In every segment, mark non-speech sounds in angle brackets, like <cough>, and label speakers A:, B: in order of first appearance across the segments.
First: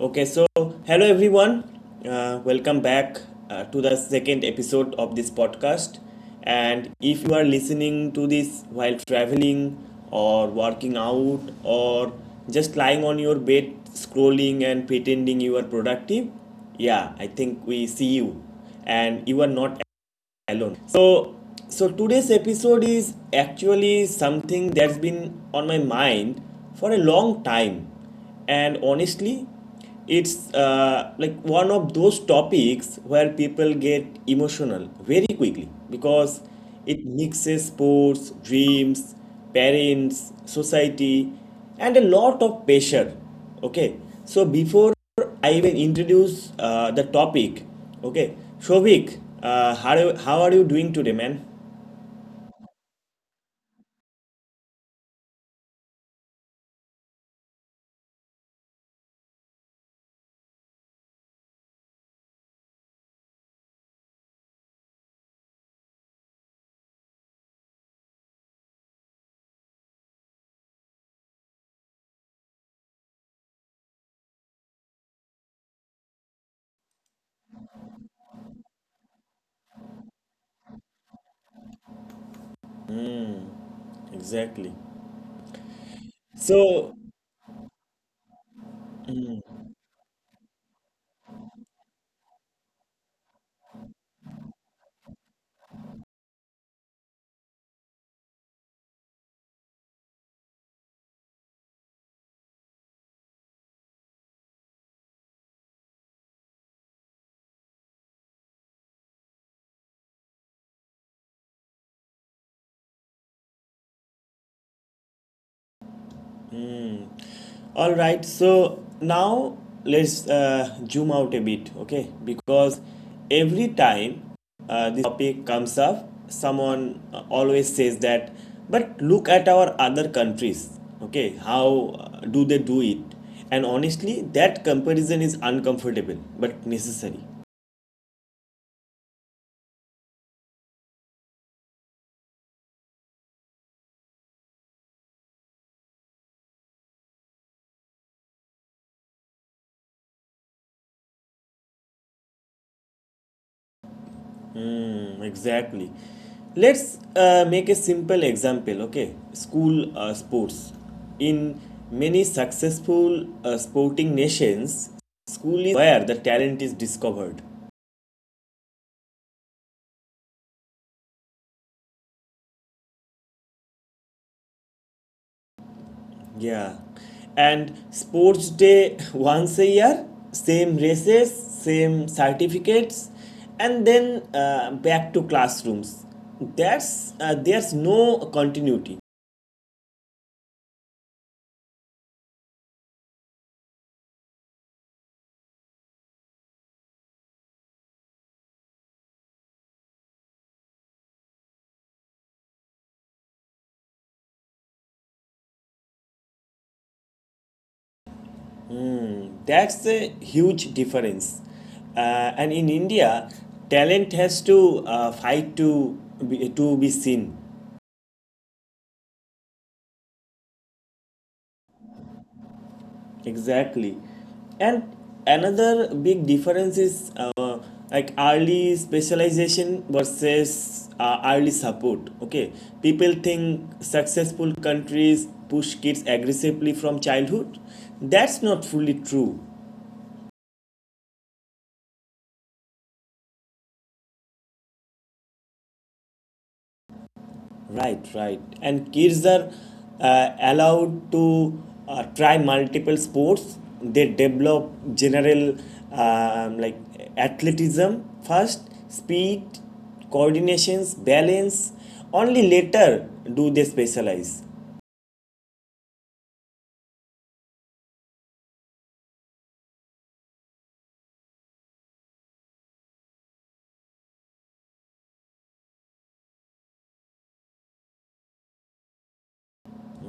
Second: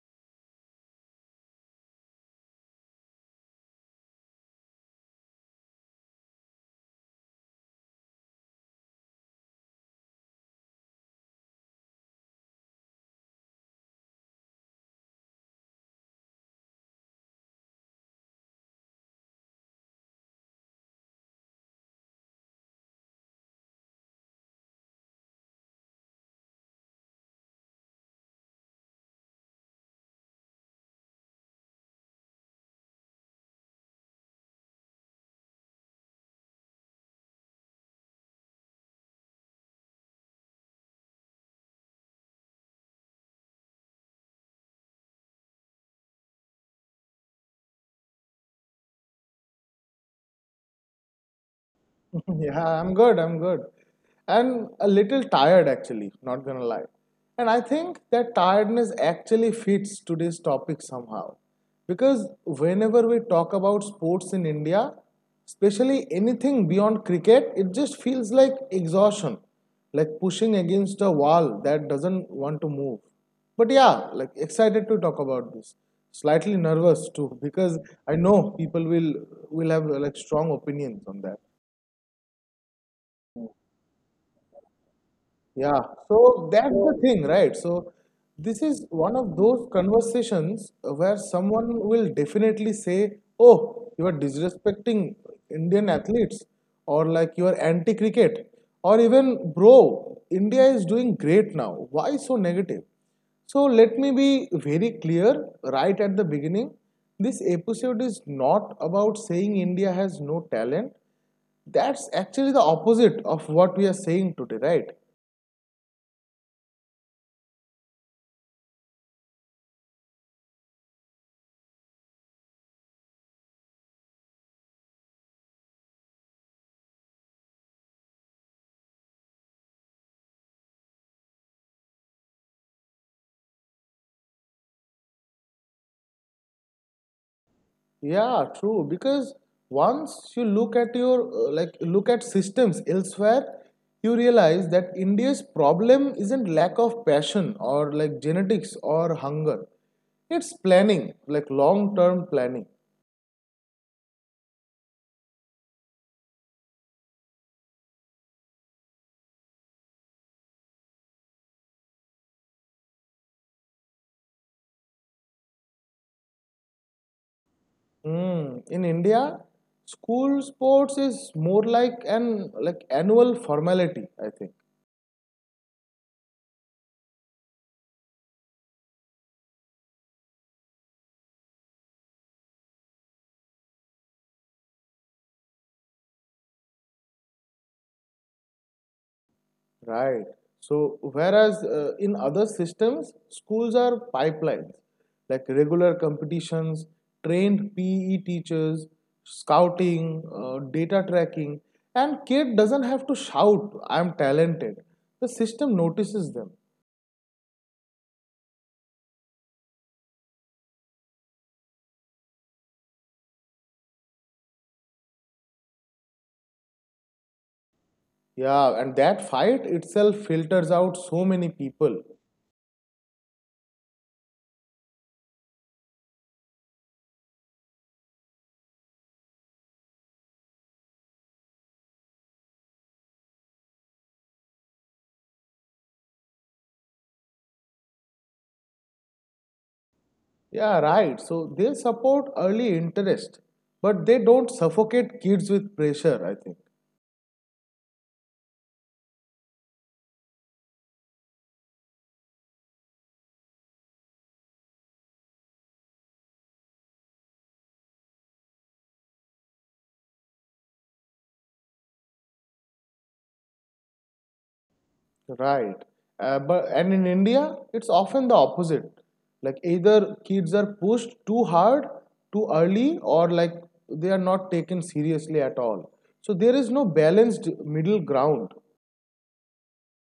A: Okay. So, Hello everyone. Welcome back to the second episode of this podcast. And if you are listening to this while traveling or working out or just lying on your bed scrolling and pretending you are productive, yeah, I think we see you. And you are not alone. So today's episode is actually something that's been on my mind for a long time, and honestly it's like one of those topics where people get emotional very quickly, because it mixes sports, dreams, parents, society, and a lot of pressure. Okay so before I even introduce the topic, okay, Shovik, how are you doing today, man?
B: <laughs> Yeah, I'm good. I'm good. And a little tired, actually, not gonna lie. And I think that tiredness actually fits today's topic somehow. Because whenever we talk about sports in India, especially anything beyond cricket, it just feels like exhaustion, like pushing against a wall that doesn't want to move. But yeah, like excited to talk about this. Slightly nervous too, <laughs> because I know people will have like strong opinions on that.
A: Exactly.
B: Yeah, so that's
A: So,
B: the thing, right? So this is one of those conversations where someone will definitely say, "Oh, you are disrespecting Indian athletes," or like you are anti-cricket, or even, "Bro, India is doing great now. Why so negative?" So let me be very clear right at the beginning. This episode is not about saying India has no talent. That's actually the opposite of what we are saying today, right?
A: all right. So now let's zoom out a bit, okay? Because every time this topic comes up, someone always says that. But look at our other countries, okay? How do they do it? And honestly, that comparison is uncomfortable but necessary.
B: Yeah, true. Because once you look at your like look at systems elsewhere, you realize that India's problem isn't lack of passion or like genetics or hunger. It's planning, like long-term planning.
A: Exactly. Let's make a simple example, okay? School sports. In many successful sporting nations, school is where the talent is discovered.
B: Hmm. In India, school sports is more like an like annual formality, I think.
A: Yeah. And sports day <laughs> once a year, same races, same certificates, and then back to classrooms. That's there's no continuity.
B: Right. So, whereas in other systems, schools are pipelines like regular competitions, trained PE teachers, scouting, data tracking, and kid doesn't have to shout, I'm talented. The system notices them.
A: That's the huge difference. Uh, and in India, talent has to to be seen.
B: Yeah, and that fight itself filters out so many people.
A: Exactly. And another big difference is like early specialization versus early support. Okay, people think successful countries push kids aggressively from childhood. That's not fully true.
B: Yeah, right. So, they support early interest, but they don't suffocate kids with pressure, I think.
A: Right. And kids are allowed to try multiple sports. They develop general um, like athleticism first, speed, coordinations, balance. Only later do they specialize.
B: Right. But and in India, it's often the opposite. Like either kids are pushed too hard, too early, or like they are not taken seriously at all. So there is no balanced middle ground.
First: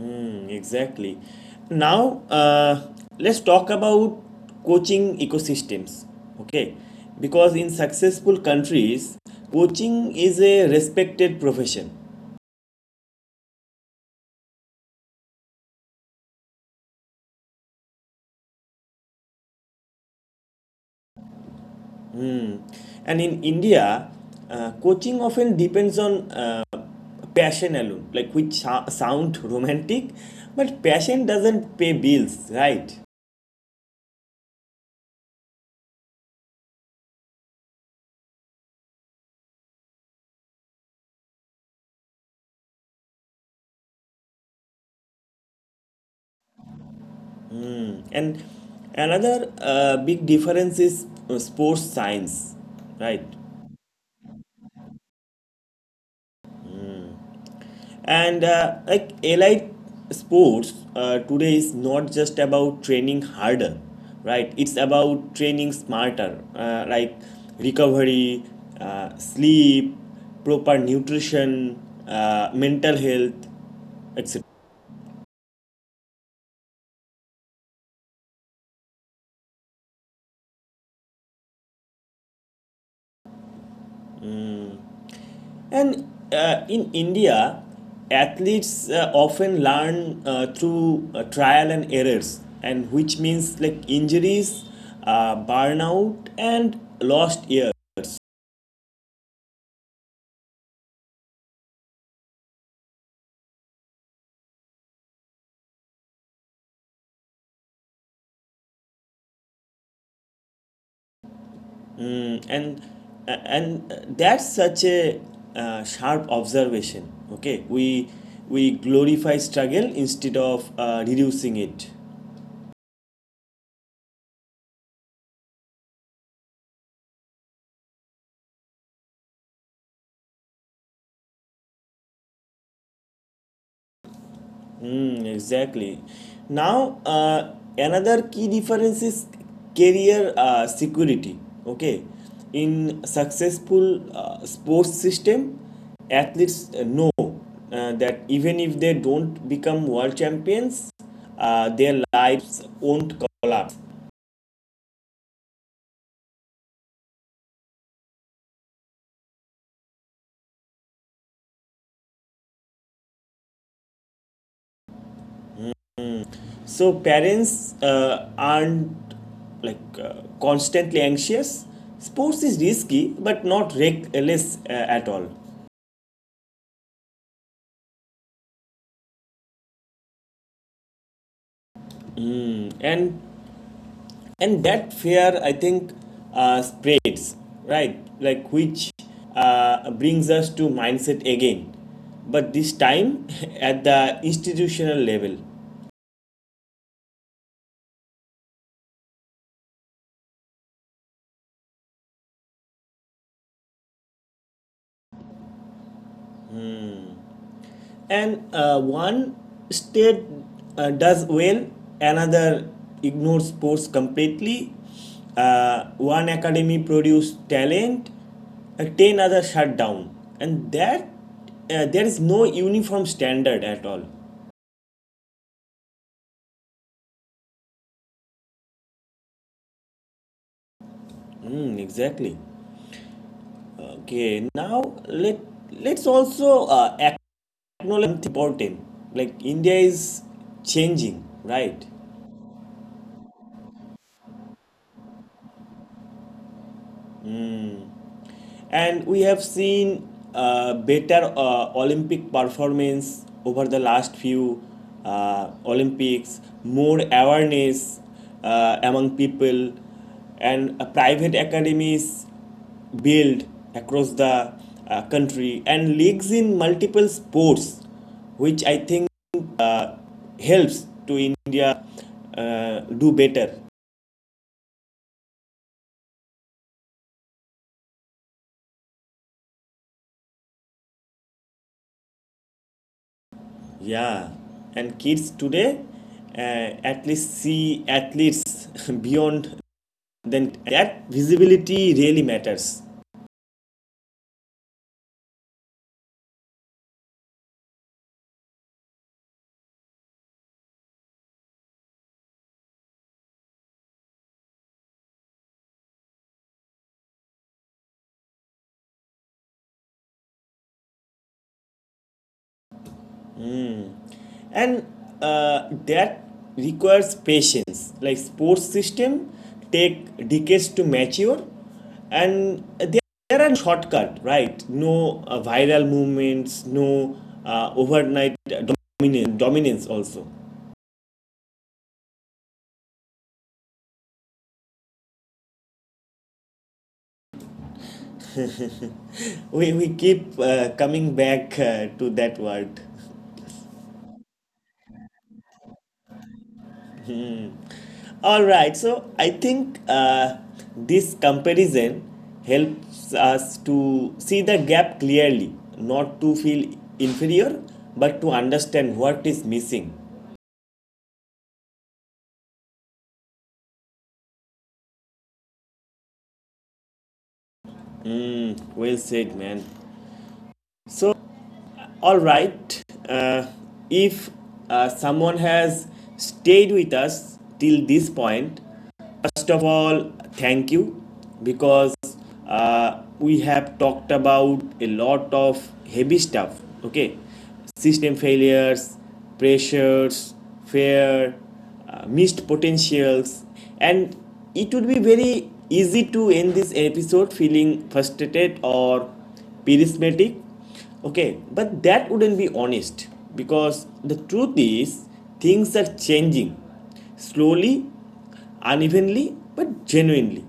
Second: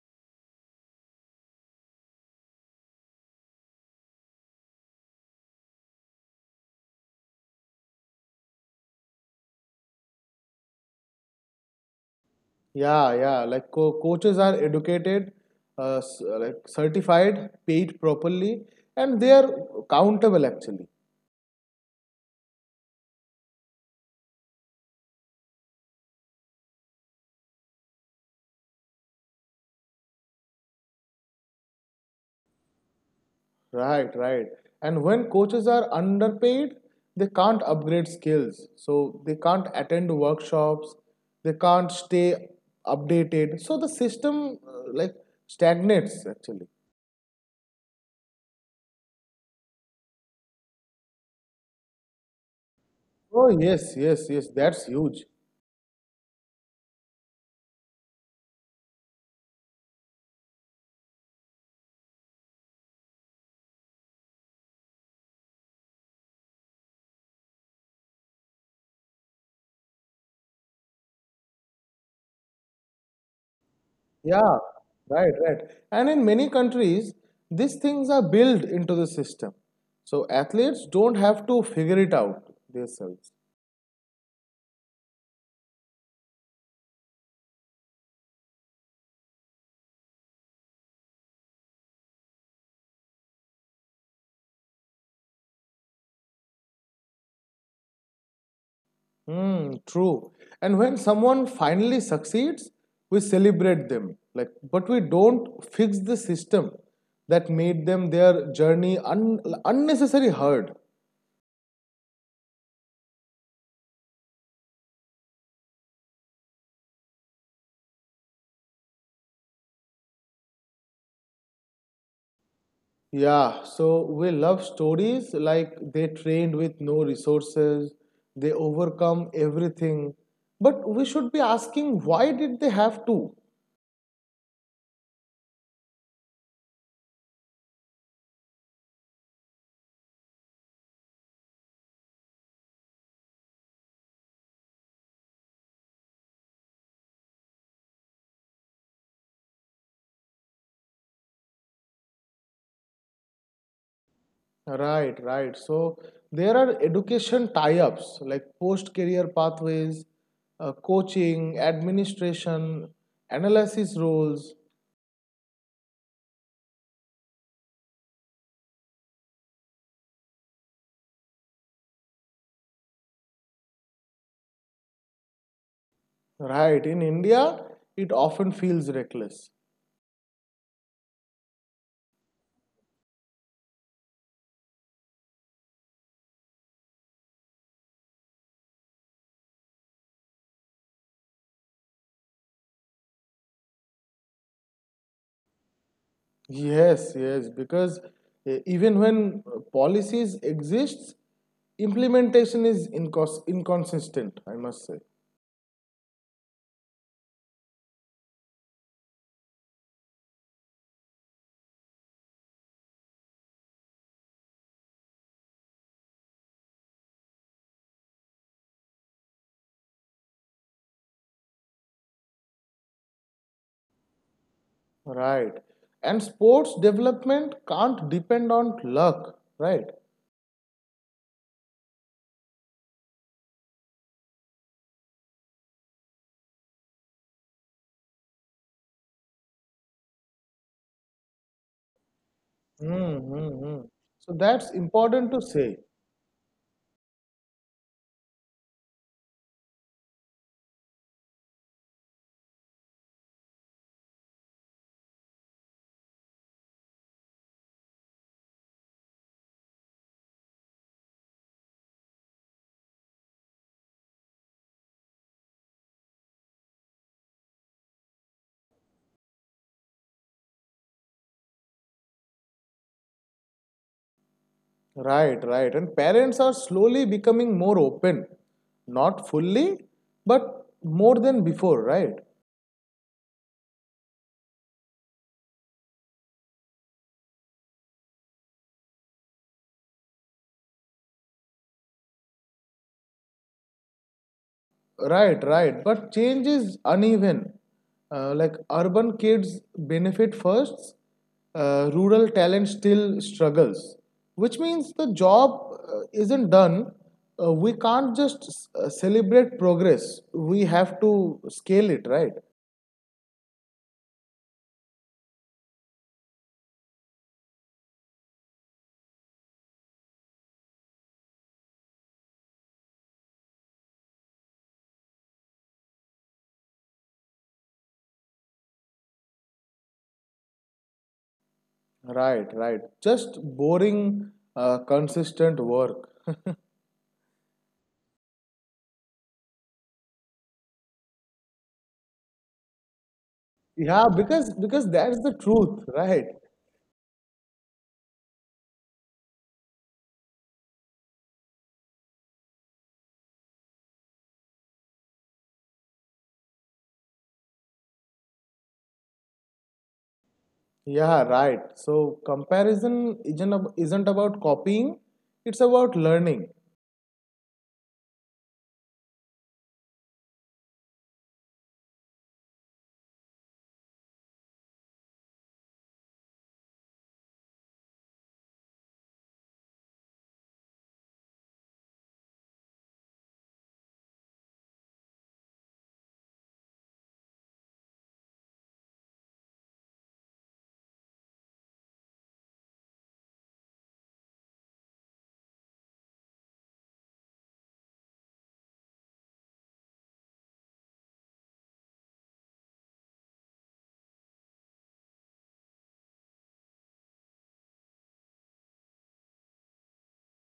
A: Exactly. Now let's talk about coaching ecosystems. Okay, because in successful countries, coaching is a respected profession.
B: Yeah, yeah. Like coaches are educated, like certified, paid properly, and they are countable actually.
A: Mm. And in India, coaching often depends on passion alone, like which sound <laughs> romantic, but passion doesn't pay bills, right?
B: Right, right. And when coaches are underpaid, they can't upgrade skills. So they can't attend workshops, they can't stay updated. So the system like stagnates actually.
A: And another big difference is sports science, right?
B: Oh, yes, yes, yes, that's huge.
A: And like elite sports today is not just about training harder, right? It's about training smarter, like recovery, sleep, proper nutrition, mental health, etc.
B: Yeah, right, right. And in many countries, these things are built into the system. So athletes don't have to figure it out themselves.
A: And in India, athletes often learn through trial and errors, and which means like injuries, burnout, and lost years.
B: Hmm, true. And when someone finally succeeds, we celebrate them. Like, but we don't fix the system that made them their journey unnecessary hard.
A: Mm, and and that's such a sharp observation. Okay, we glorify struggle instead of reducing it.
B: Yeah, so we love stories like they trained with no resources, they overcome everything. But we should be asking why did they have to?
A: Exactly. Now another key difference is career security. Okay, in successful sports system, athletes know that even if they don't become world champions, their lives won't collapse.
B: Right, right. So there are education tie-ups like post-career pathways, coaching, administration, analysis roles.
A: So parents aren't constantly anxious. Sports is risky, but not reckless at all.
B: Right. In India, it often feels reckless.
A: And and that fear, I think, spreads, right. Like which brings us to mindset again, but this time <laughs> at the institutional level.
B: Yes, yes, because even when policies exists, implementation is inconsistent, I must say.
A: And one state does well, another ignores sports completely, one academy produces talent, 10 others shut down, and that there is no uniform standard at all.
B: Right. And sports development can't depend on luck, right?
A: Exactly. Okay, now let let's also acknowledge something important, like India is changing, right?
B: Mm-hmm. So that's important to say.
A: And we have seen better Olympic performance over the last few Olympics, more awareness among people, and private academies built across the country, and leagues in multiple sports, which I think helps to India do better.
B: Right, right. And parents are slowly becoming more open. Not fully, but more than before, right?
A: Yeah, and kids today uh, at least see athletes <laughs> beyond, then that visibility really matters.
B: Right, right. But change is uneven. Like urban kids benefit first, rural talent still struggles, which means the job isn't done. We can't just celebrate progress, we have to scale it, right?
A: And that requires patience. Like sports system take decades to mature, and there are shortcut, right? No viral movements, no overnight dominance also
B: Right, right. Just boring, consistent work. <laughs>
A: we keep coming back to that word.
B: Yeah, because that's the truth, right?
A: All right, so I think this comparison helps us to see the gap clearly, not to feel inferior, but to understand what is missing.
B: Yeah, right. So comparison isn't about copying; it's about learning.
A: Hmm, well said, man. So, all right, uh, if someone has stayed with us till this point, first of all, thank you, because we have talked about a lot of heavy stuff, okay? System failures, pressures, fear, missed potentials, and it would be very easy to end this episode feeling frustrated or pessimistic, okay? But that wouldn't be honest, because the truth is, things are changing slowly, unevenly, but genuinely.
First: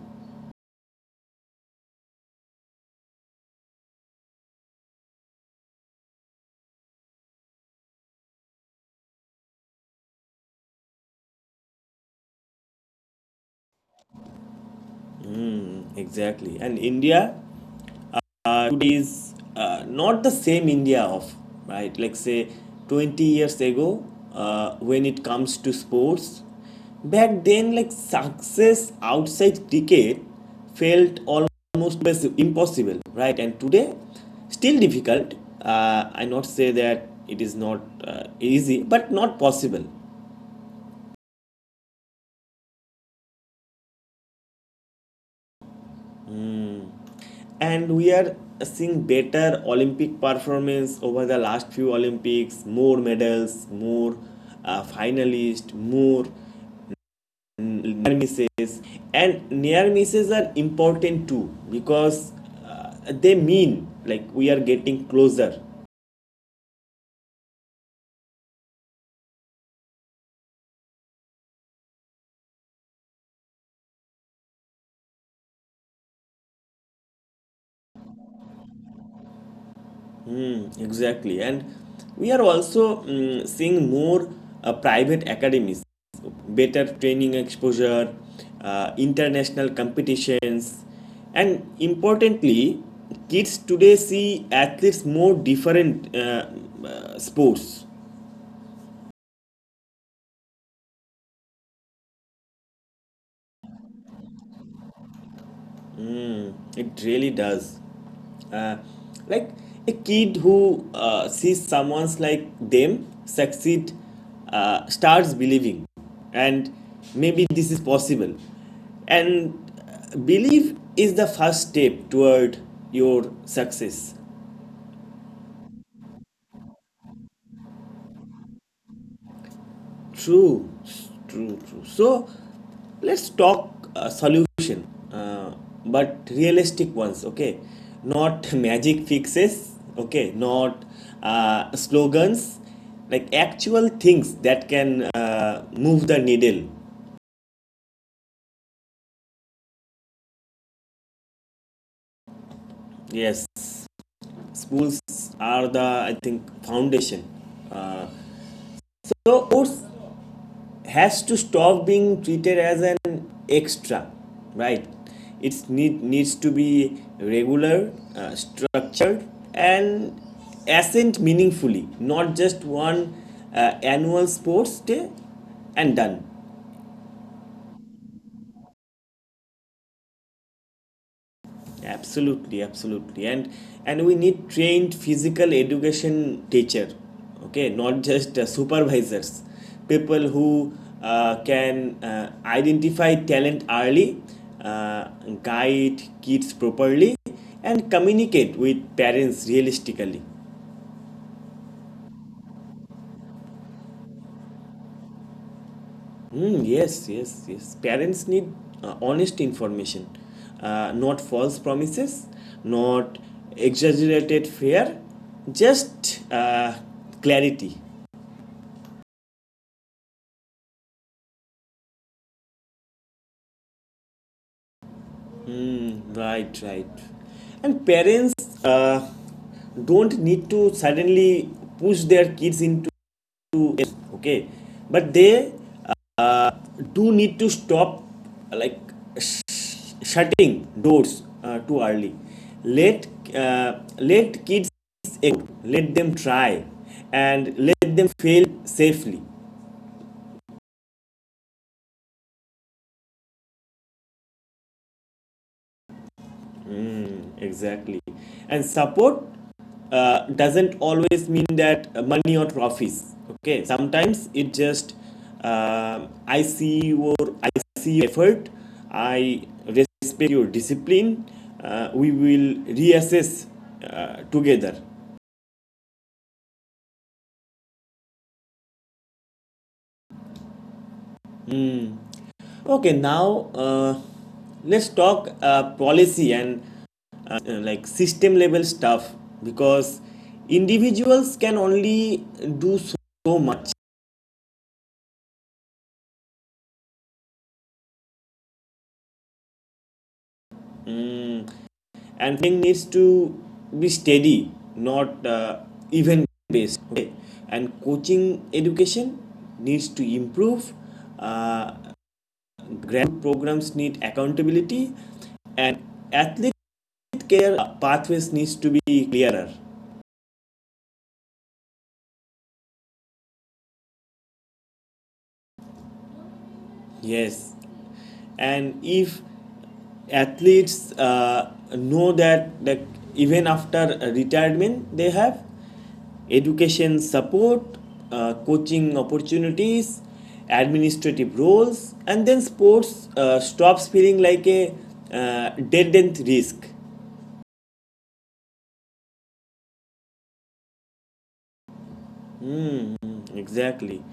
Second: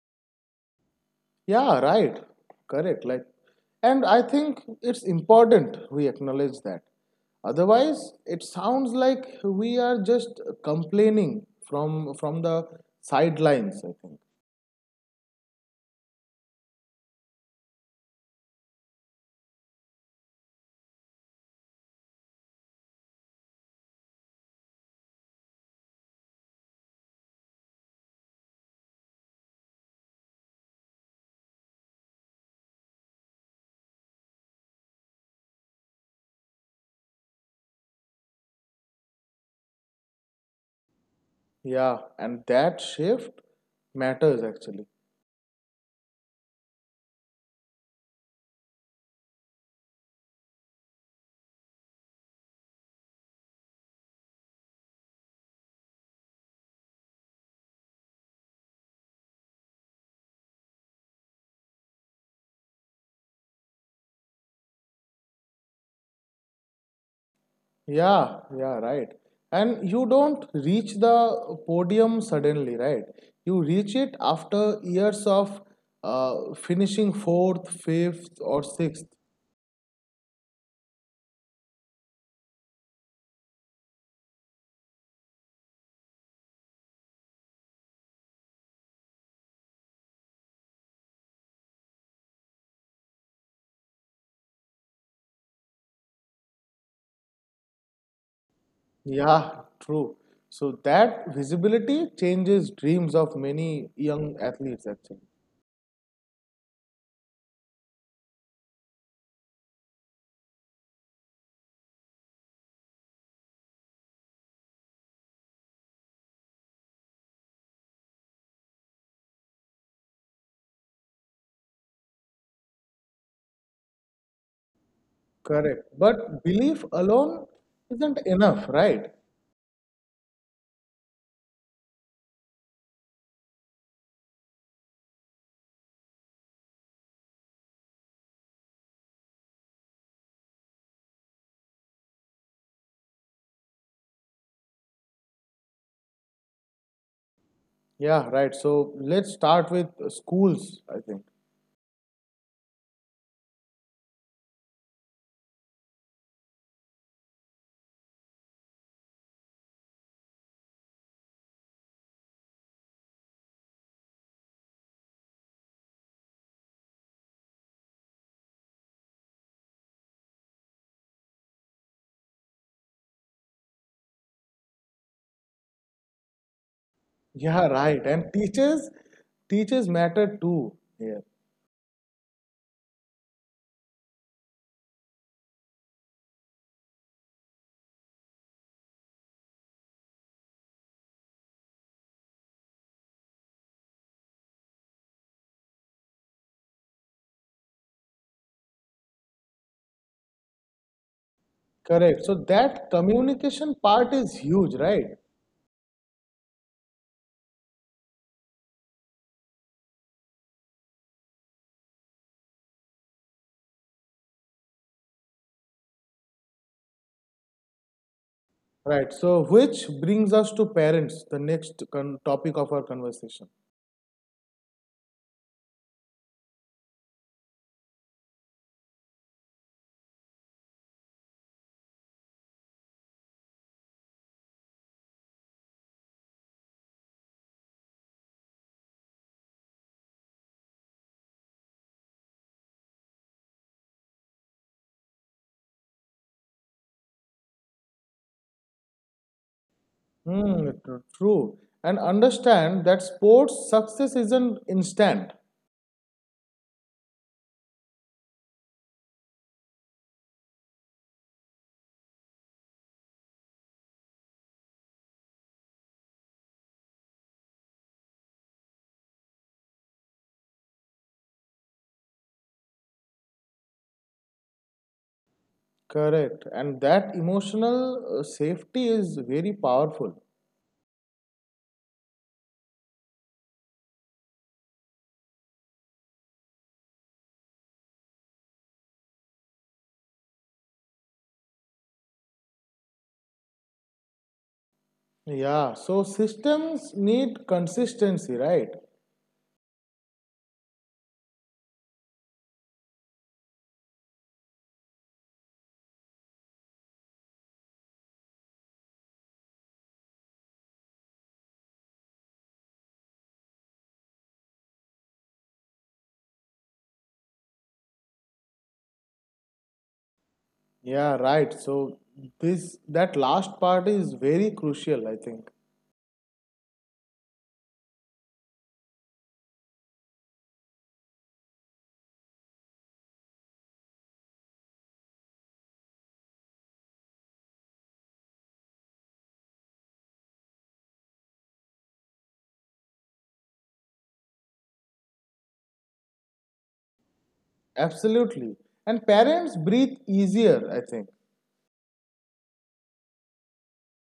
B: Yeah, right. Correct. Like, and I think it's important we acknowledge that. Otherwise, it sounds like we are just complaining from the sidelines. I think.
A: Exactly. And India today is not the same India of, right, like say 20 years ago, when it comes to sports. Back then, like, success outside cricket felt almost impossible, right? And today, still difficult. I not say that it is not uh, easy, but not possible.
B: Yeah, and that shift matters actually.
A: And we are seeing better Olympic performance over the last few Olympics, more medals, more finalists, more near misses. And near misses are important too, because uh, they mean, like, we are getting closer.
B: Yeah, yeah, right. And you don't reach the podium suddenly, right? You reach it after years of finishing fourth, fifth, or sixth.
A: Exactly. And we are also seeing more private academies, better training exposure, international competitions, and importantly, kids today see athletes more different sports.
B: Yeah, true. So that visibility changes dreams of many young athletes, actually.
A: It really does. uh, like a kid who sees someone's like them succeed starts believing, and maybe this is possible. And belief is the first step toward your success.
B: Correct. But belief alone isn't enough, right?
A: True, true. So let's talk a solution, uh, but realistic ones, okay? Not <laughs> magic fixes, okay? Not slogans, like actual things that can move the needle.
B: Yeah, right. So let's start with schools, I think.
A: Yes, schools are the, I think, foundation. Uh, so, Urs, has to stop being treated as an extra, right? It needs to be regular, structured, and ascent meaningfully, not just one annual sports day and done.
B: Yeah, right. And teachers matter too. Yeah.
A: Absolutely. And we need trained physical education teacher, okay, not just supervisors, people who can identify talent early, uh, guide kids properly, and communicate with parents realistically.
B: Correct. So that communication part is huge, right?
A: Yes. Parents need honest information, not false promises, not exaggerated fear, just clarity.
B: Right. So which brings us to parents, the next topic of our conversation.
A: Right, right. And parents uh, don't need to suddenly push their kids into, okay, but they do need to stop like sh- shutting doors too early. Let let kids explore, let them try, and let them fail safely.
B: Hmm, true. And understand that sports success isn't instant.
A: Exactly. And support doesn't always mean that money or trophies. Okay. Sometimes it just uh, I see your I see your effort. I respect your discipline. We will reassess together.
B: Correct. And that emotional safety is very powerful.
A: Okay. Now let's talk policy and like system level stuff, because individuals can only do so much.
B: Yeah. So systems need consistency, right?
A: Mm, and thing needs to be steady, not even based, okay? And coaching education needs to improve, uh, grant programs need accountability, and athlete care pathways needs to be clearer.
B: Yeah, right. So this that last part is very crucial, I think.
A: Yes, and if athletes know that even after retirement they have education support, coaching opportunities, administrative roles, and then sports stops feeling like a dead end risk.
B: Absolutely. And parents breathe easier, I think.
A: Exactly.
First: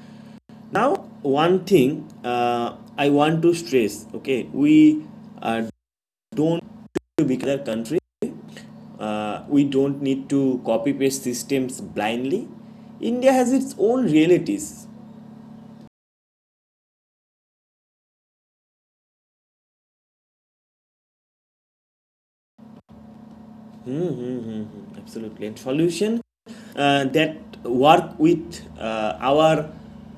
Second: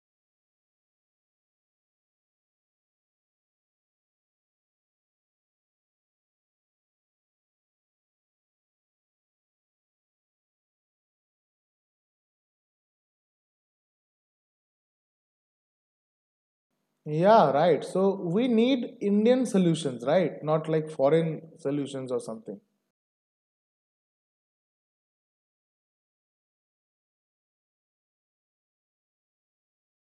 A: Now, one thing I want to stress. Okay, we uh, don't to become another country. We don't need to copy paste systems blindly. India has its own realities.
B: Yeah, right. So we need Indian solutions, right? Not like foreign solutions or something.
A: Absolutely. And solution that work with uh, our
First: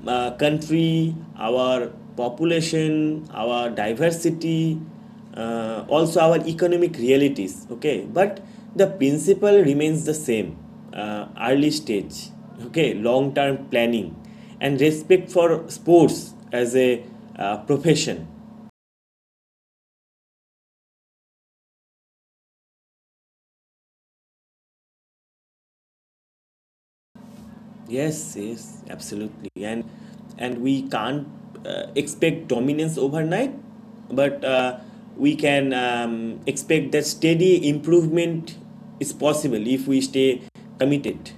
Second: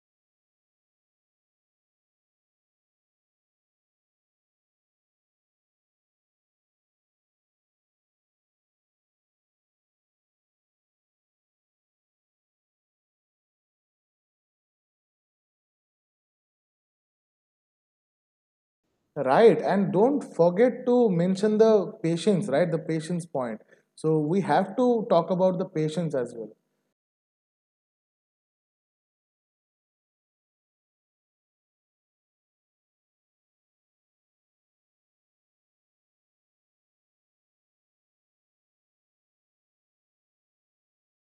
A: uh, country, our population, our diversity, also our economic realities. Okay, but the principle remains the same: early stage, okay, long-term planning, and respect for sports as a profession.
B: Right. And don't forget to mention the patients, right? The patients point. So we have to talk about the patients as well.
A: Yes, yes, absolutely. And we can't expect dominance overnight, but we can expect that steady improvement is possible if we stay committed.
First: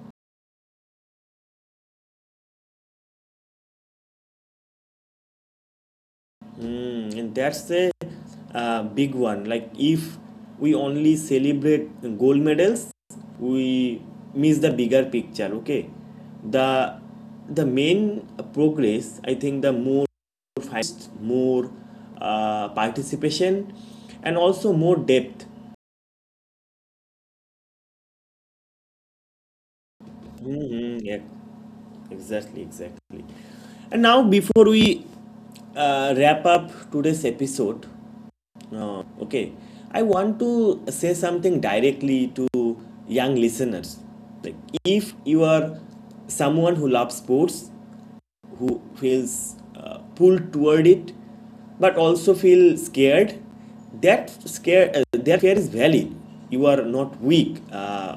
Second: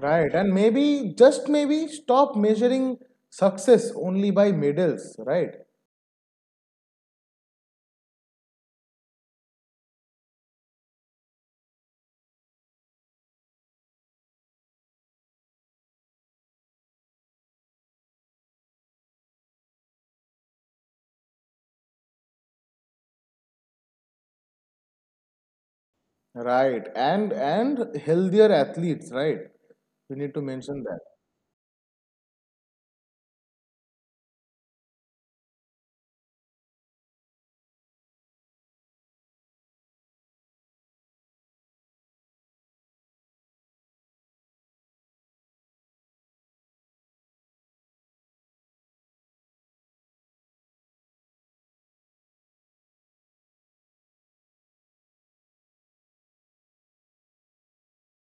B: Right. And maybe, just maybe, stop measuring success only by medals, right?
A: Mm, and that's a big one. Like if we only celebrate gold medals, we miss the bigger picture. Okay, the the main progress. I think the more finest, more participation, and also more depth.
B: Right. And healthier athletes, right? We need to mention that.
A: Mhm, yeah, exactly, exactly. And now before we wrap up today's episode, okay, I want to say something directly to young listeners. Like, if you are someone who loves sports, who feels pulled toward it, but also feel scared, that scare that fear is valid. You are not weak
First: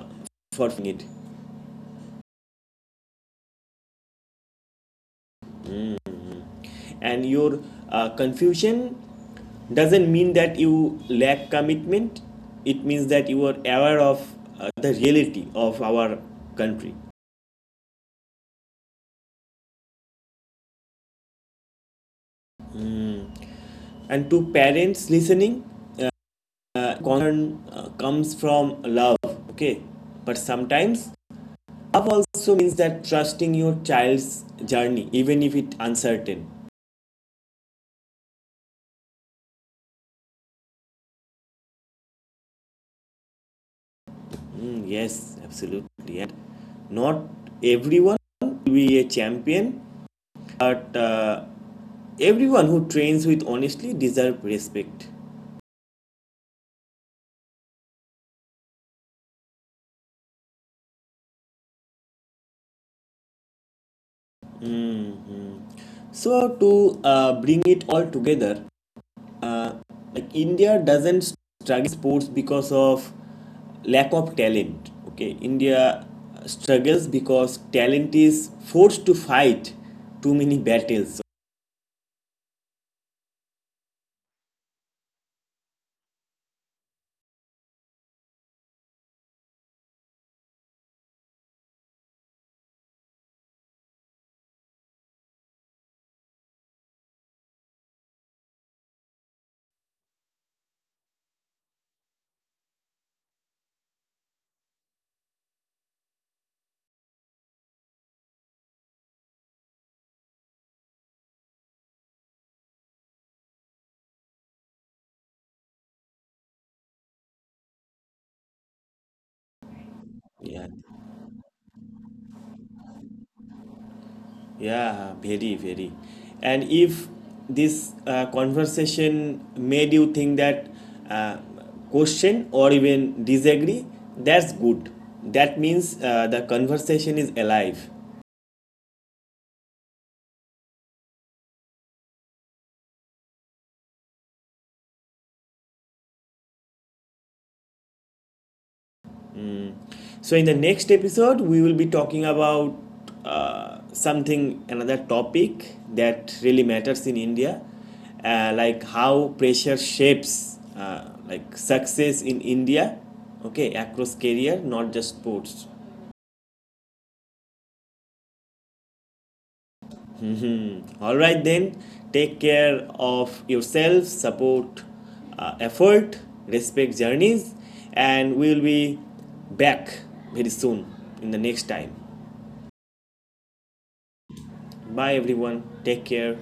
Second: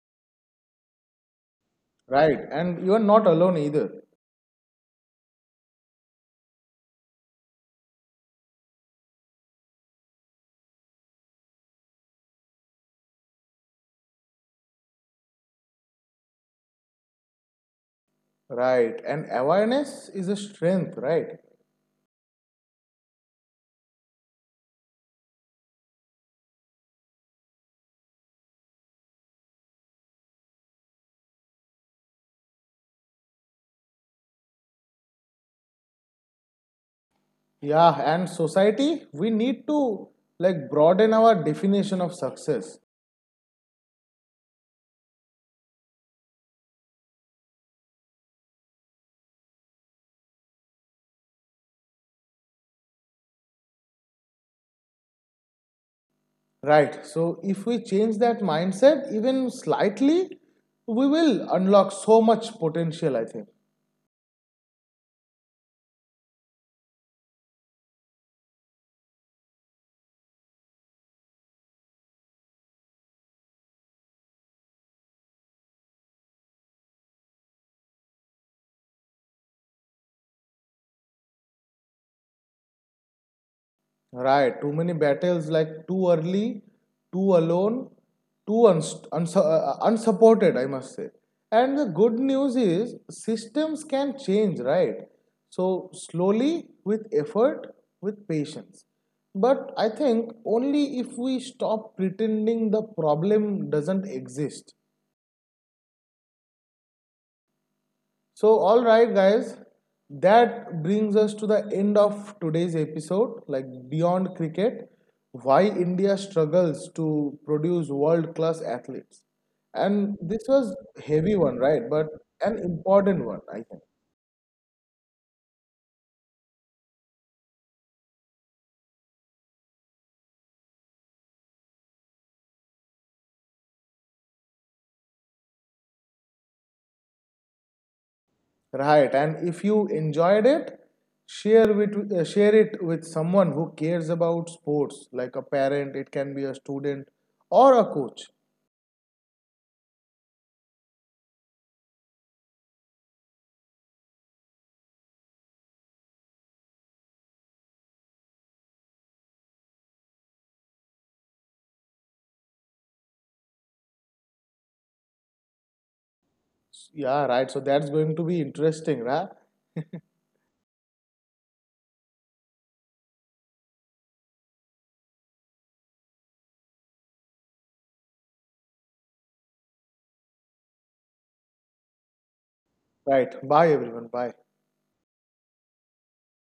A: for it.
B: Right. And you are not alone either.
A: And your confusion doesn't mean that you lack commitment, it means that you are aware of the reality of our country.
B: Right. And awareness is a strength, right?
A: And to parents listening, concern comes from love, okay, but sometimes love also means that trusting your child's journey even if it's uncertain.
B: Yeah. And society, we need to like broaden our definition of success,
A: Mm, yes, absolutely. And not everyone will be a champion, but everyone who trains with honestly deserve respect.
B: right? So if we change that mindset even slightly, we will unlock so much potential, I think.
A: Mhm. So to bring it all together, uh, like India doesn't struggle sports because of lack of talent. Okay, India struggles because talent is forced to fight too many battles.
B: Right, too many battles like too early, too alone, too unsupported, I must say. And the good news is systems can change, right? So, slowly, with effort, with patience. But I think only if we stop pretending the problem doesn't exist. So, all right, guys, that brings us to the end of today's episode, like Beyond Cricket Why India Struggles to Produce World Class Athletes. And this
A: Yeah.
B: was heavy one, right? But an important one, I think.
A: Yeah, very, very. And if this conversation made you think that uh, question or even disagree, that's good. That means the conversation is alive.
B: Right. And if you enjoyed it, share with share it with someone who cares about sports, like a parent, it can be a student or a coach.
A: So, in the next episode, we will be talking about another topic that really matters in India, like how pressure shapes like success in India, okay, across career, not just sports.
B: Yeah, right. So that's going to be interesting, right?
A: All right, then, take care of yourself, support effort, respect journeys, and we will be back very soon in the next time.
B: Right. Bye everyone. Bye.
A: Bye, everyone. Take care.